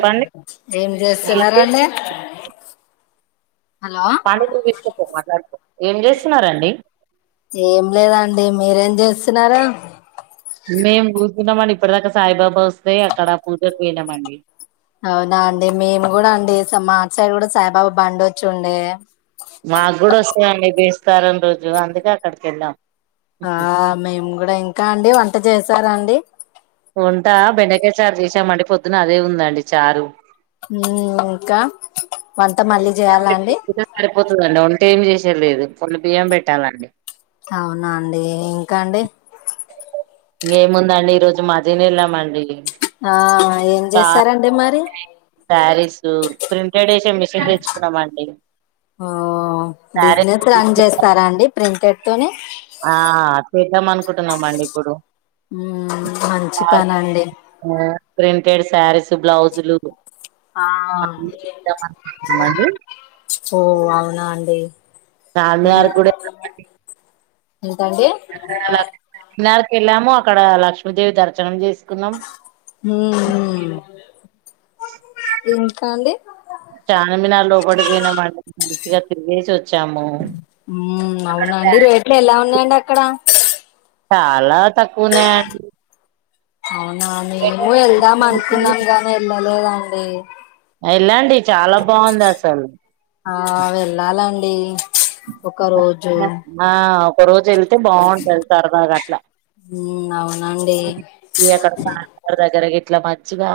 చెప్పండి ఏం చేస్తున్నారండి హలో పానీపూరి తీసుకొచ్చి మాట్లాడుతూ ఏం చేస్తున్నారంండి చేస్తున్నారా మేము [unintelligible] ఇప్పటి దాకా సాయిబాబా వస్తే అక్కడ పూజ పోయినామండి అవునా అండి మేము కూడా అండి మా సైడ్ కూడా సాయిబాబా బండి వచ్చి ఉండే మాకు కూడా వస్తేమండి బేస్తవరం రోజు అందుకే అక్కడికి వెళ్ళాం ఆ మేము కూడా ఇంకా అండి వంట చేసారండి ఉంట బెండకాయ చారు చేసామండి పొద్దున అదే ఉందండి చారు మ్మ్ ఇంకా వంట మళ్ళీ చేయాల అండి ఇంకా ఏం చేసారు లేదు కొన్ని బియ్యం పెట్టాలండి అవునా అండి ఇంకా అండి ఇంకేముందండి ఈ రోజు [unintelligible] వెళ్ళామండి ఆ ఏం చార్ చేస్తారండి మరి శారీస్ ప్రింటెడ్ వేసే మిషన్ తెచ్చుకున్నామండి శారీస్ బిజినెస్ రన్ చేస్తారాడి ప్రింటెడ్ తోనీ ఆ చేద్దాం అనుకుంటున్నాం అండి ఇప్పుడు ఉమ్ మంచి పని అండి [unintelligible] ఒకేడ్ శారీస్ బ్లౌజులు ఆ అండి ఓ అవునా అండి ఇను చార్మినార్ కూడా ఎంతండి అలా నాలుకె వెళ్ళాము అక్కడ లక్ష్మీదేవి దర్శనం చేసి కున్నాం ఇంకా అండి చారుమినారు లోపడి పోయినాం అండి ఇగ తినేసి వ ఉ అవునండి రెట్లు ఎలా ఉన్నాయండి అ అక్కడ చాలా తక్కువ ఉన్నయండి అవునా మేము వెళ్దాం అనుకున్నాం గాని వెళ్ళలేదని ఎ ఎల్లండి చాలా బాగుంది అసలు డి ఆ ఒక రోజు వెళ్తే బావుంటది సరదాగ అట్ల అవునండి ఈ అక్కడ పార్క్ దగ్గర గి ఇట్లా మంచిగా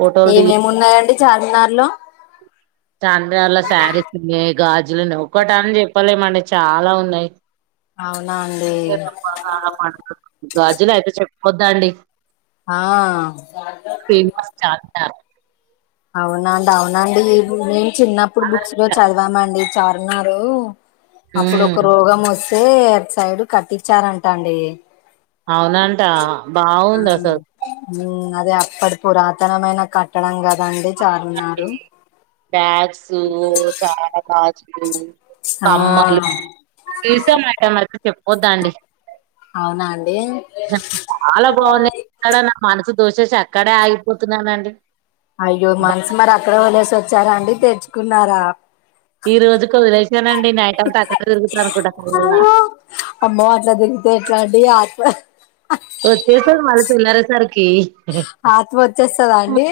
ఫోటోలు దిగి ఏమేమి ఉన్నాయండి చార్మినార్ లో చార్మినార్ లో శారీస్ ఉన్నాయి గాజులున్నాయి ఒక్కట అని చెప్పలేమండి చాలా ఉన్నాయి అవునా అండి గాజులు అయితే చేప్ వద్దండి హ చార్మినార్ అవునండి అవునండి ఇపుడు మీ చిన్నప్పుడు బుక్స్ లో చదివామండి చార్మినారు అప్పుడు హ్మ్ ఒక రోగం వస్ తే అటు సైడు కట్టించారంటండి అవునంట బాగుంది అసలు అది అప్పటి పురాతనమైన కట్టడం కా దండి చార్ బ్యాగ్స్ చాలా గాజు ఉ ఆ తీశామాట మే అందుకే పోతాంది అవునా అండి దోసేసి అక్కడే ఆగిపోతున్నానండి అయ్యో మనసు మరి అక్కడ వలేసి వచ్చారండి తెచ్చుకు ఉన్నారా ఈ రోజు వదిలేసానండి నైట్ అంతా అక్కడ తిరుగుతా అనుకుంటా లాంటిడి ఆప వచ్చేసా మరి తెల్లారేసరికి ఆత్మ వచ్చేస్తదా అండి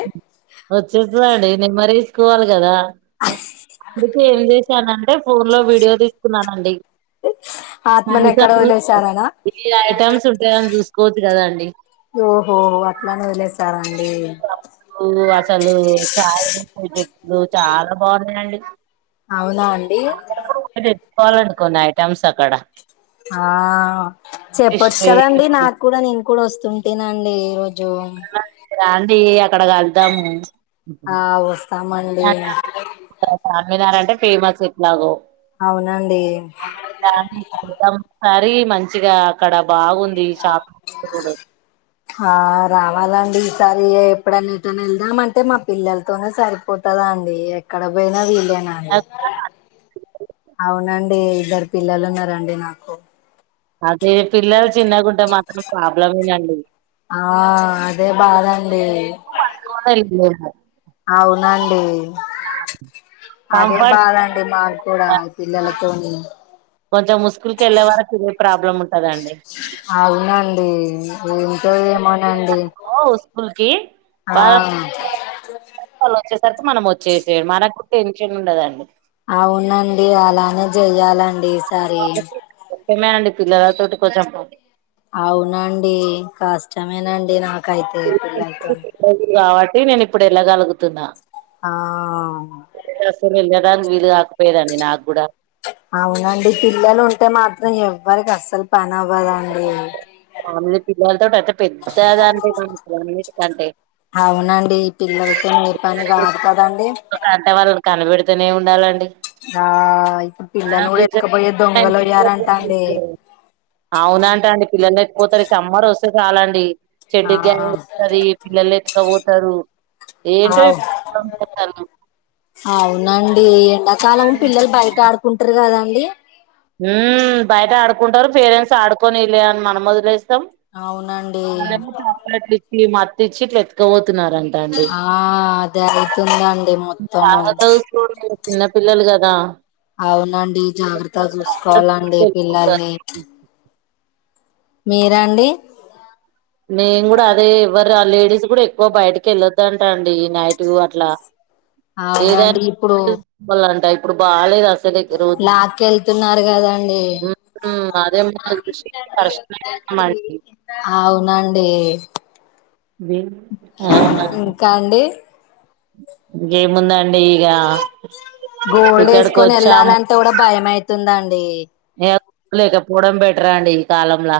వచ్చేసి వడి నేమరేసుకోవాలి కదా అందుకే ఏం చేశానంటే ఫోన్ లో వీడియో తీసుకున్నానండి ఆత్మను ఎక్కడ వదిలేశారనా ఏ ఐటెమ్స్ ఉంటాయని చూస్కు ఓహోహో అట్లానే వదిలేసారా అ అసలు కాయ నువ్వు చాలా బాగున్నాండి అవునా అండి పాలంకోన్నా ఐటమ్స అక్కడ ఆ ఫిష్ చెప్పొచ్చు కదండి వేపుడు నాకు కూడా నేను కూడా వస్తు తుంటినండి ఈ రోజు జు రాండి అక్కడ కలుద్దాము ఆ వస్తామా అండి చార్మినార్ అంటే ఫేమస్ ఎట్లాగో అవునండి [unintelligible] మరి మంచిగా అక్కడ బాగుంది షాప్ కూడా. ఆ రావాలా అండి సరి ఎప్పు డైన ఎటన్నావెళ్దాం అంటే మా పిల్లలతోనే సరిపోతందా అండి ఎక్కడ పోయినా వీళ్ళ అ అవునండి ఇద్దరు పిల్లలు ఉన్నారండి నాకు అదే పిల్లలు చిన్నకుంటే మాత్రం ప్రాబ్లమేనండి ఆ అదే బాదండి అవునండి అదే కంఫర్ట్ బాధ అండి మాక్ కూడా పిల్లలతోని కొంచెం ఉస్కూలుకేళ్లే వరకు ఇదే ప్రాబ్లమ్ ఉంటదండి. ఈ ఏముంటయండి ఉస్కూల్ కి ఆ [unintelligible] వాళ్ళోచేస్త్ వర్క్ మనం వచ్చేసడ్ మనకు టెన్షన్ ఉండదండి. అవునండి అలానే చెయ్యాలండి ఈసారి డిమాండ్ పిల్లగాల తోటి కొంచెం అవునండి కష్టమేనండి నాక్ కైతే పిల్లల్తోనే కాబట్టి నేను ఇప్పుడు ఎళ్ళగలుగుతున్నా ఆ వెళ్ళడానికి వీలు కాకపోయేదండి నాకూడా అవునండి పిల్లలు ఉంటే మాత్రం ఎవరికీ అస్సల్ అవును లే పిల్లలతోటైతే పెద్దదానితోటి అన్నిటికంటే అవునండి ఈ పిల్లలతో మీ పని కాదు కదండి ఇంట్లనే ఉండాలండి ఆ ఇపుడు మనం పిల్లల్ని కూడా ఎత్తుకపోయే దొంగలు అయ్యారంటండి అవునంటా అండి పిల్లల ఎతకపోతారు సమ్మార్ వస్తే చాలండి చెడ్డి ఆ గ్యాంగ్ వస్తది పిల్లల్ని ఎతుక పోత్ తరు ఏంటో అవు ఇప్పుడు అవును ఈ ఎండాకాలం పిల్లలు బయట ఆడుకుంటారు కదండి హ్మ్ బయట ఆడుకుంటారు పేరెంట్స్ ఆడుకొనీయలే అని మనము వదిలేస్ త్తం అవునండి మల్లేమో చాక్లేట్లు లిప్పీ మా తెచ్చి ఇట్లా ఎత్తక వో ఆ జరుగుతుందండి మొత్తము జాగ్రత్తగా చూసుకోండి చిన్న పిల్లలు కదా అవునండి, జాగ్ర త్తగా చూసుకోవాలండి పిల్లల్ని మీరండి నేను కూడా అదే ఎవరు ఆ లేడీస్ కూడా ఎక్కువ బయటకి వెళ్ళొద్దంట అండి నై టూఅట్లా ఏదై అవునండి ఇప్పుడు [unintelligible] ఇపుడు బాలేద్ ఆస్ లాక్కెళ్తున్నారు కదండి ఉమ్ అదే మన దృష్టికి కష్టమయిపోతామండి అవునం డి బీమ్ ఆ ఆ అండి గేముందం డి ఇగ గోల్డ్ ఇక్కడికి వేసుకొని వచ్చాము వెళ్ళాలంటే కూడా భయం అయితుందండి యాప్ లేక గోడం బేటరండి ఈ కాలంలా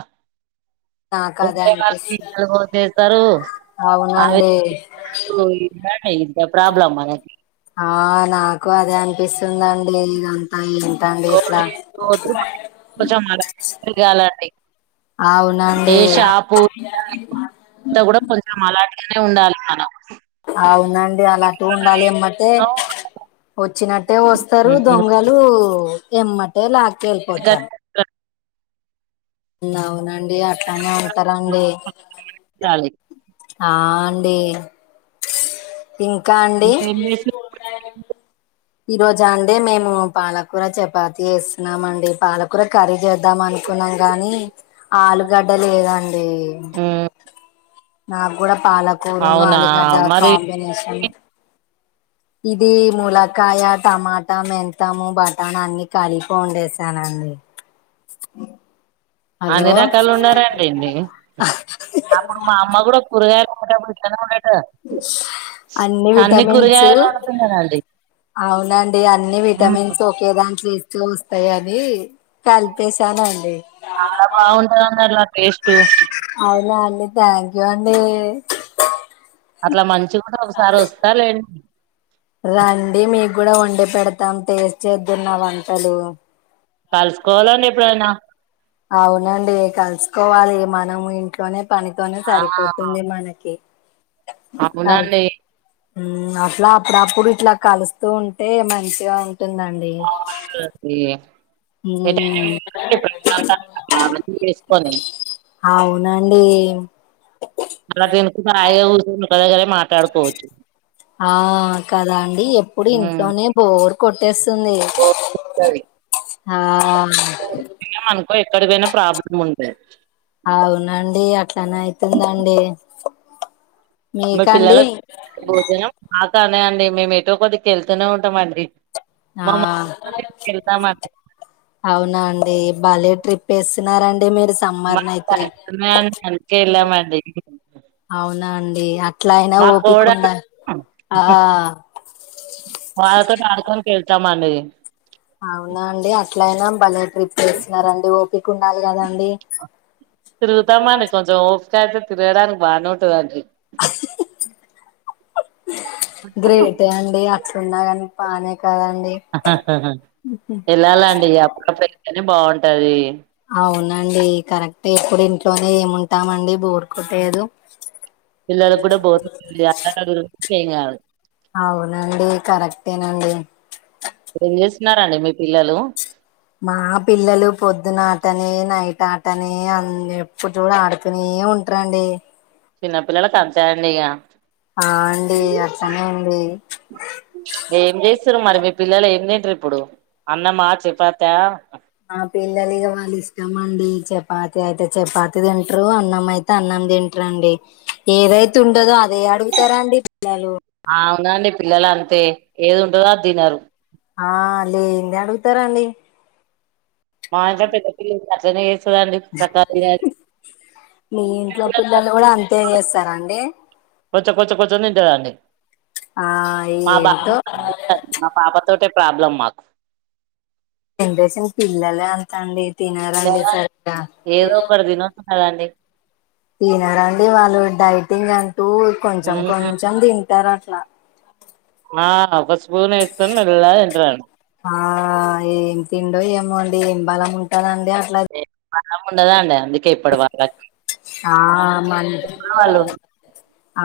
నాకు అదే అనిపిస్తుంది అవునండి [unintelligible] ప్రాబ్లం మనకి ఉందండి ఇగ అంతా ఇగో కోపం [unintelligible] ఏ అవునండి షాపు [unintelligible] కూడా కొంచెం అలాగే ఉండాలి మనం అవునండి అలాంటి ఉండాలి ఏమంటే వచ్చినట్టే వస్తారు ఉమ్ దొంగలు ఎమ్మటే ఇంతగానే ఎలిపోతారు అవునా అండి అట్లానే ఉంటారండి ఉండాలి. ఆ అండి ఇంకా అండి ఇంకేం చేసి- ఈ రోజ అండి మేము పాలకూర చపాతి చేస్తున్నామ అండి పాలకూర కర్రీ చే వద్దాం అనుకున్నాం కానీ ఆలుగడ్డ లేదండి ఉమ్, నాకు కూడా పాలకూరును అవునా అలిగడ్ మరి కాంబినేషన్ ఇది ములకాయ టమాటా మెంతము బటాన్ అన్ని కలిపి వాడేశానండి అన్ని రకాలు [unintelligible] అప్పుడు మా అమ్మ కూడా కూరగాయలు [inaudible] అన్ని విటమిన్స్ కూరగాయలు వండుతున్నదండి అవునండి అన్ని విటమిన్స్ ఒకే దాంట్లో చూస్తాయని కలిపేశాను అండి చాలా బాగుంట [unintelligible] అలా టేస్ట్ అవునా అండి థ్యాంక్ యూ అండి అట్లా మంచి కూడా ఒకసారి వస్తా లేండి రండి మీకు కూడా ఉం పెడతాం టేస్ట్ చెద్దురు నా వంటలు కలుసుకోవాలండి ఎప్పుడైనా అవునండి కలుసుకోవాలి మనం ఇంట్లోనే పనితోనే సరిపోతుంది మనకి అవునా అండి ఊ మ్ అట్లా అప్పుడప్పుడు ఇట్లా కలుస్తూ ఉంటే మంచిగా ఉన్ ఉంటుంది అండి చేసుకోని ఏం మళ్ళ తెనుకు రాయ కడ ఆ కద అండి ఎప్పుడు ఉమ్ ఇంట్లోనే బోర్ కోటెస్ స్తుంది బాగుంటది. ఆ ఎక్కడికి పోయిన ప్రాబ్లం ఉండే యాక్ ఎట్లనో అయితుందండి మరి మీకండి పిల్లలకి భోజనం ఆటడ్ అండి మేము ఎటో కొద్దిగా వెళ్తూనే ఉంటాము అండి ఆ అవునా అండి బాల్య ట్రిప్ వేస్తున్నారండి అంటే మీరు మా సమ్మర్ ను అయితే తగుతున్నాయని అందుకే వెళ్ళామండి అవునా అండి అట్లా అయినా మా కోడలు ఓపికుండాలి ఆ కట్టమండి అవునా అండి అస ఎట్లైనా పల్లె ట్రిప్ ఏస్తున్నార ఓకె కు ఉండాలి కదండి తిరుగుతాం అండి కొంచెం ఓపిక అయితే తిరగడానికి బాగానే ఉంటుందండీ గ్రేటే అండి అక్కలున్నాగాని పనే ఎల్లాలండి అప్పుడ పెని బాగుంటు ట అది అవునండి కరెక్ట్ ఇప్పుడు ఇంట్లోనే ఏముంటామండి బోరుకుట్టేయదు. పిల్లలకు కూడ బోర్ కుట్టియ్యదు చేంగా అవునండి కరెక్టేనండి ఏం చేస్తున్నారండి మీ పిల్లలు మా పిల్లలు పొద్దున ఆటనే నైట్ ఆడ్తానే ఆ ఎప్పుడు చూ ఆడుతూనే ఉంటారండి చిన్నపిల్లలకు అంతేయండి ఇగ ఆ అండి అట్లనే అండి ఏం చేస్తారు మరి మీ పిల్లలు ఏం తింటారు ఇప్పుడు అన్నమా చపాతా ఆ పిల్లలిగా వాళ్ళు ఇష్టమ అండి చపాతి అయితే చపాతి తింటారు అన్నం అయితే అన్నం తింటారండి ఏదైతే ఉండదో అదే అడుగుతారా అండి పిల్లలు నండి పిల్లలు అంతే ఏది ఉంటదో అది తినరు ఆ లేందే అడుగుతారండి మా ఇంట్లో పెద్దపిల్లలు అట్లనే చేస్తారు మీ ఇంట్లో పిల్లలు కూడ అంతే చేస్తార అండి కొంచ కొంచ కొంచెం తింటదండి ఆ మా బాబు ఏంటో ఏమి తింటాడు మా పాప తోటె ప్రాబ్లమ్ మాకు జనరేషన్ పిల్లలే అంత అండి తినరండి సరిగ్గా ఏదో ఒకటి తినొచ్చుకదండి తినరండి వాళ్ళు డైటింగ్ అం టు కొంచెం హ్మ్. కొంచెం తి టారు అట్లా ఆ ఒక స్పూన్ వేసుకొని మెల్లగ తింటారు ఆ ఏమి తిండో ఏమో అండి ఏం బలం ఉంటాందం అట్లా బలం ఉండద అండి ఇప్పటి వాళ్ళకి ఆ మ వాళ్ళు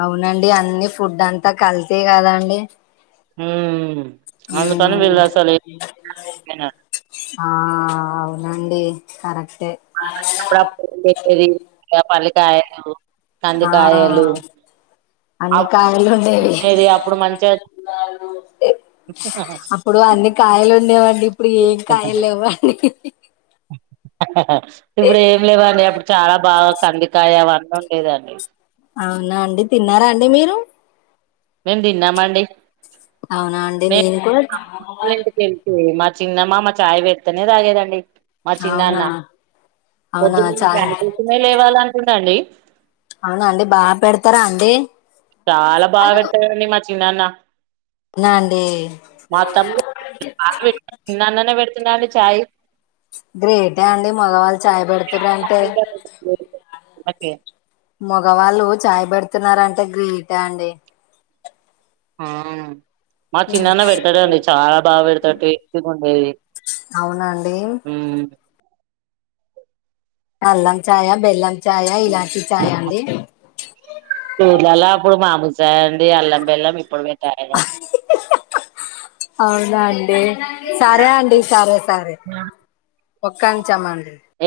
అవునండి అన్ని ఫుడ్ అంతా కల్తీ కదండి ఉమ్ అందుకని మ్మ్ వీళ్లసలు ఏమి తినరు ఆ అవునండి కరెక్టే [unintelligible] కాయలు ఆ అన్ని అప్పుడు కాయలు ఉండేవి తినేది అప్పుడు మంచిగా అప్పుడు అన్ని కాయలు ఉండేవండి ఇప్పుడు ఏం కాయలు లేవండి ఇప్పుడు ఏం లేవండి అప్పుడు చాలా బాగా కందికాయ అవన్నీ ఉన్ లేదండి అవునా అండి తిన్నార అండి మీరు మేము తిన్నామండి అవునా అండి నేను కూడ [unintelligible] చిన్న మామ ఛాయ్ పెడితేనే తాగేదండి మా అవునా చిన్నాన్న అవునా పొద్దున్న చ చాయ్ కోసమే లేవాలంటుండండి అవునా అండి బాగా పెడతారా అండి చాల భాగ పెడతారండి మా చిన్నన్నా నా అండి చాయ గ్రేట్ యే అండి మగవాళ్ళ చాయ పెడుతురంటే ఓకే మగవాళ్ళు చాయ్ పెడుతున్నంరంటే గ్రేట్ అండి ఆ మా చిన్నన్న పెట్టతాడండి చాలా బాగా పెడతాడు టేస్టీ గా ఉండేది అవునండి అల్లం చాయ బెల్లం చాయ ఇలాంటి చాయ అండి టూర్లలో అప్పుడు మాముూలు చాయి అండి అల్లం బెల్లం ఇప్పుడ కాయర అవునా అండి సరే అండి సరే సరే ఒక్కంగ్ చమండ్రి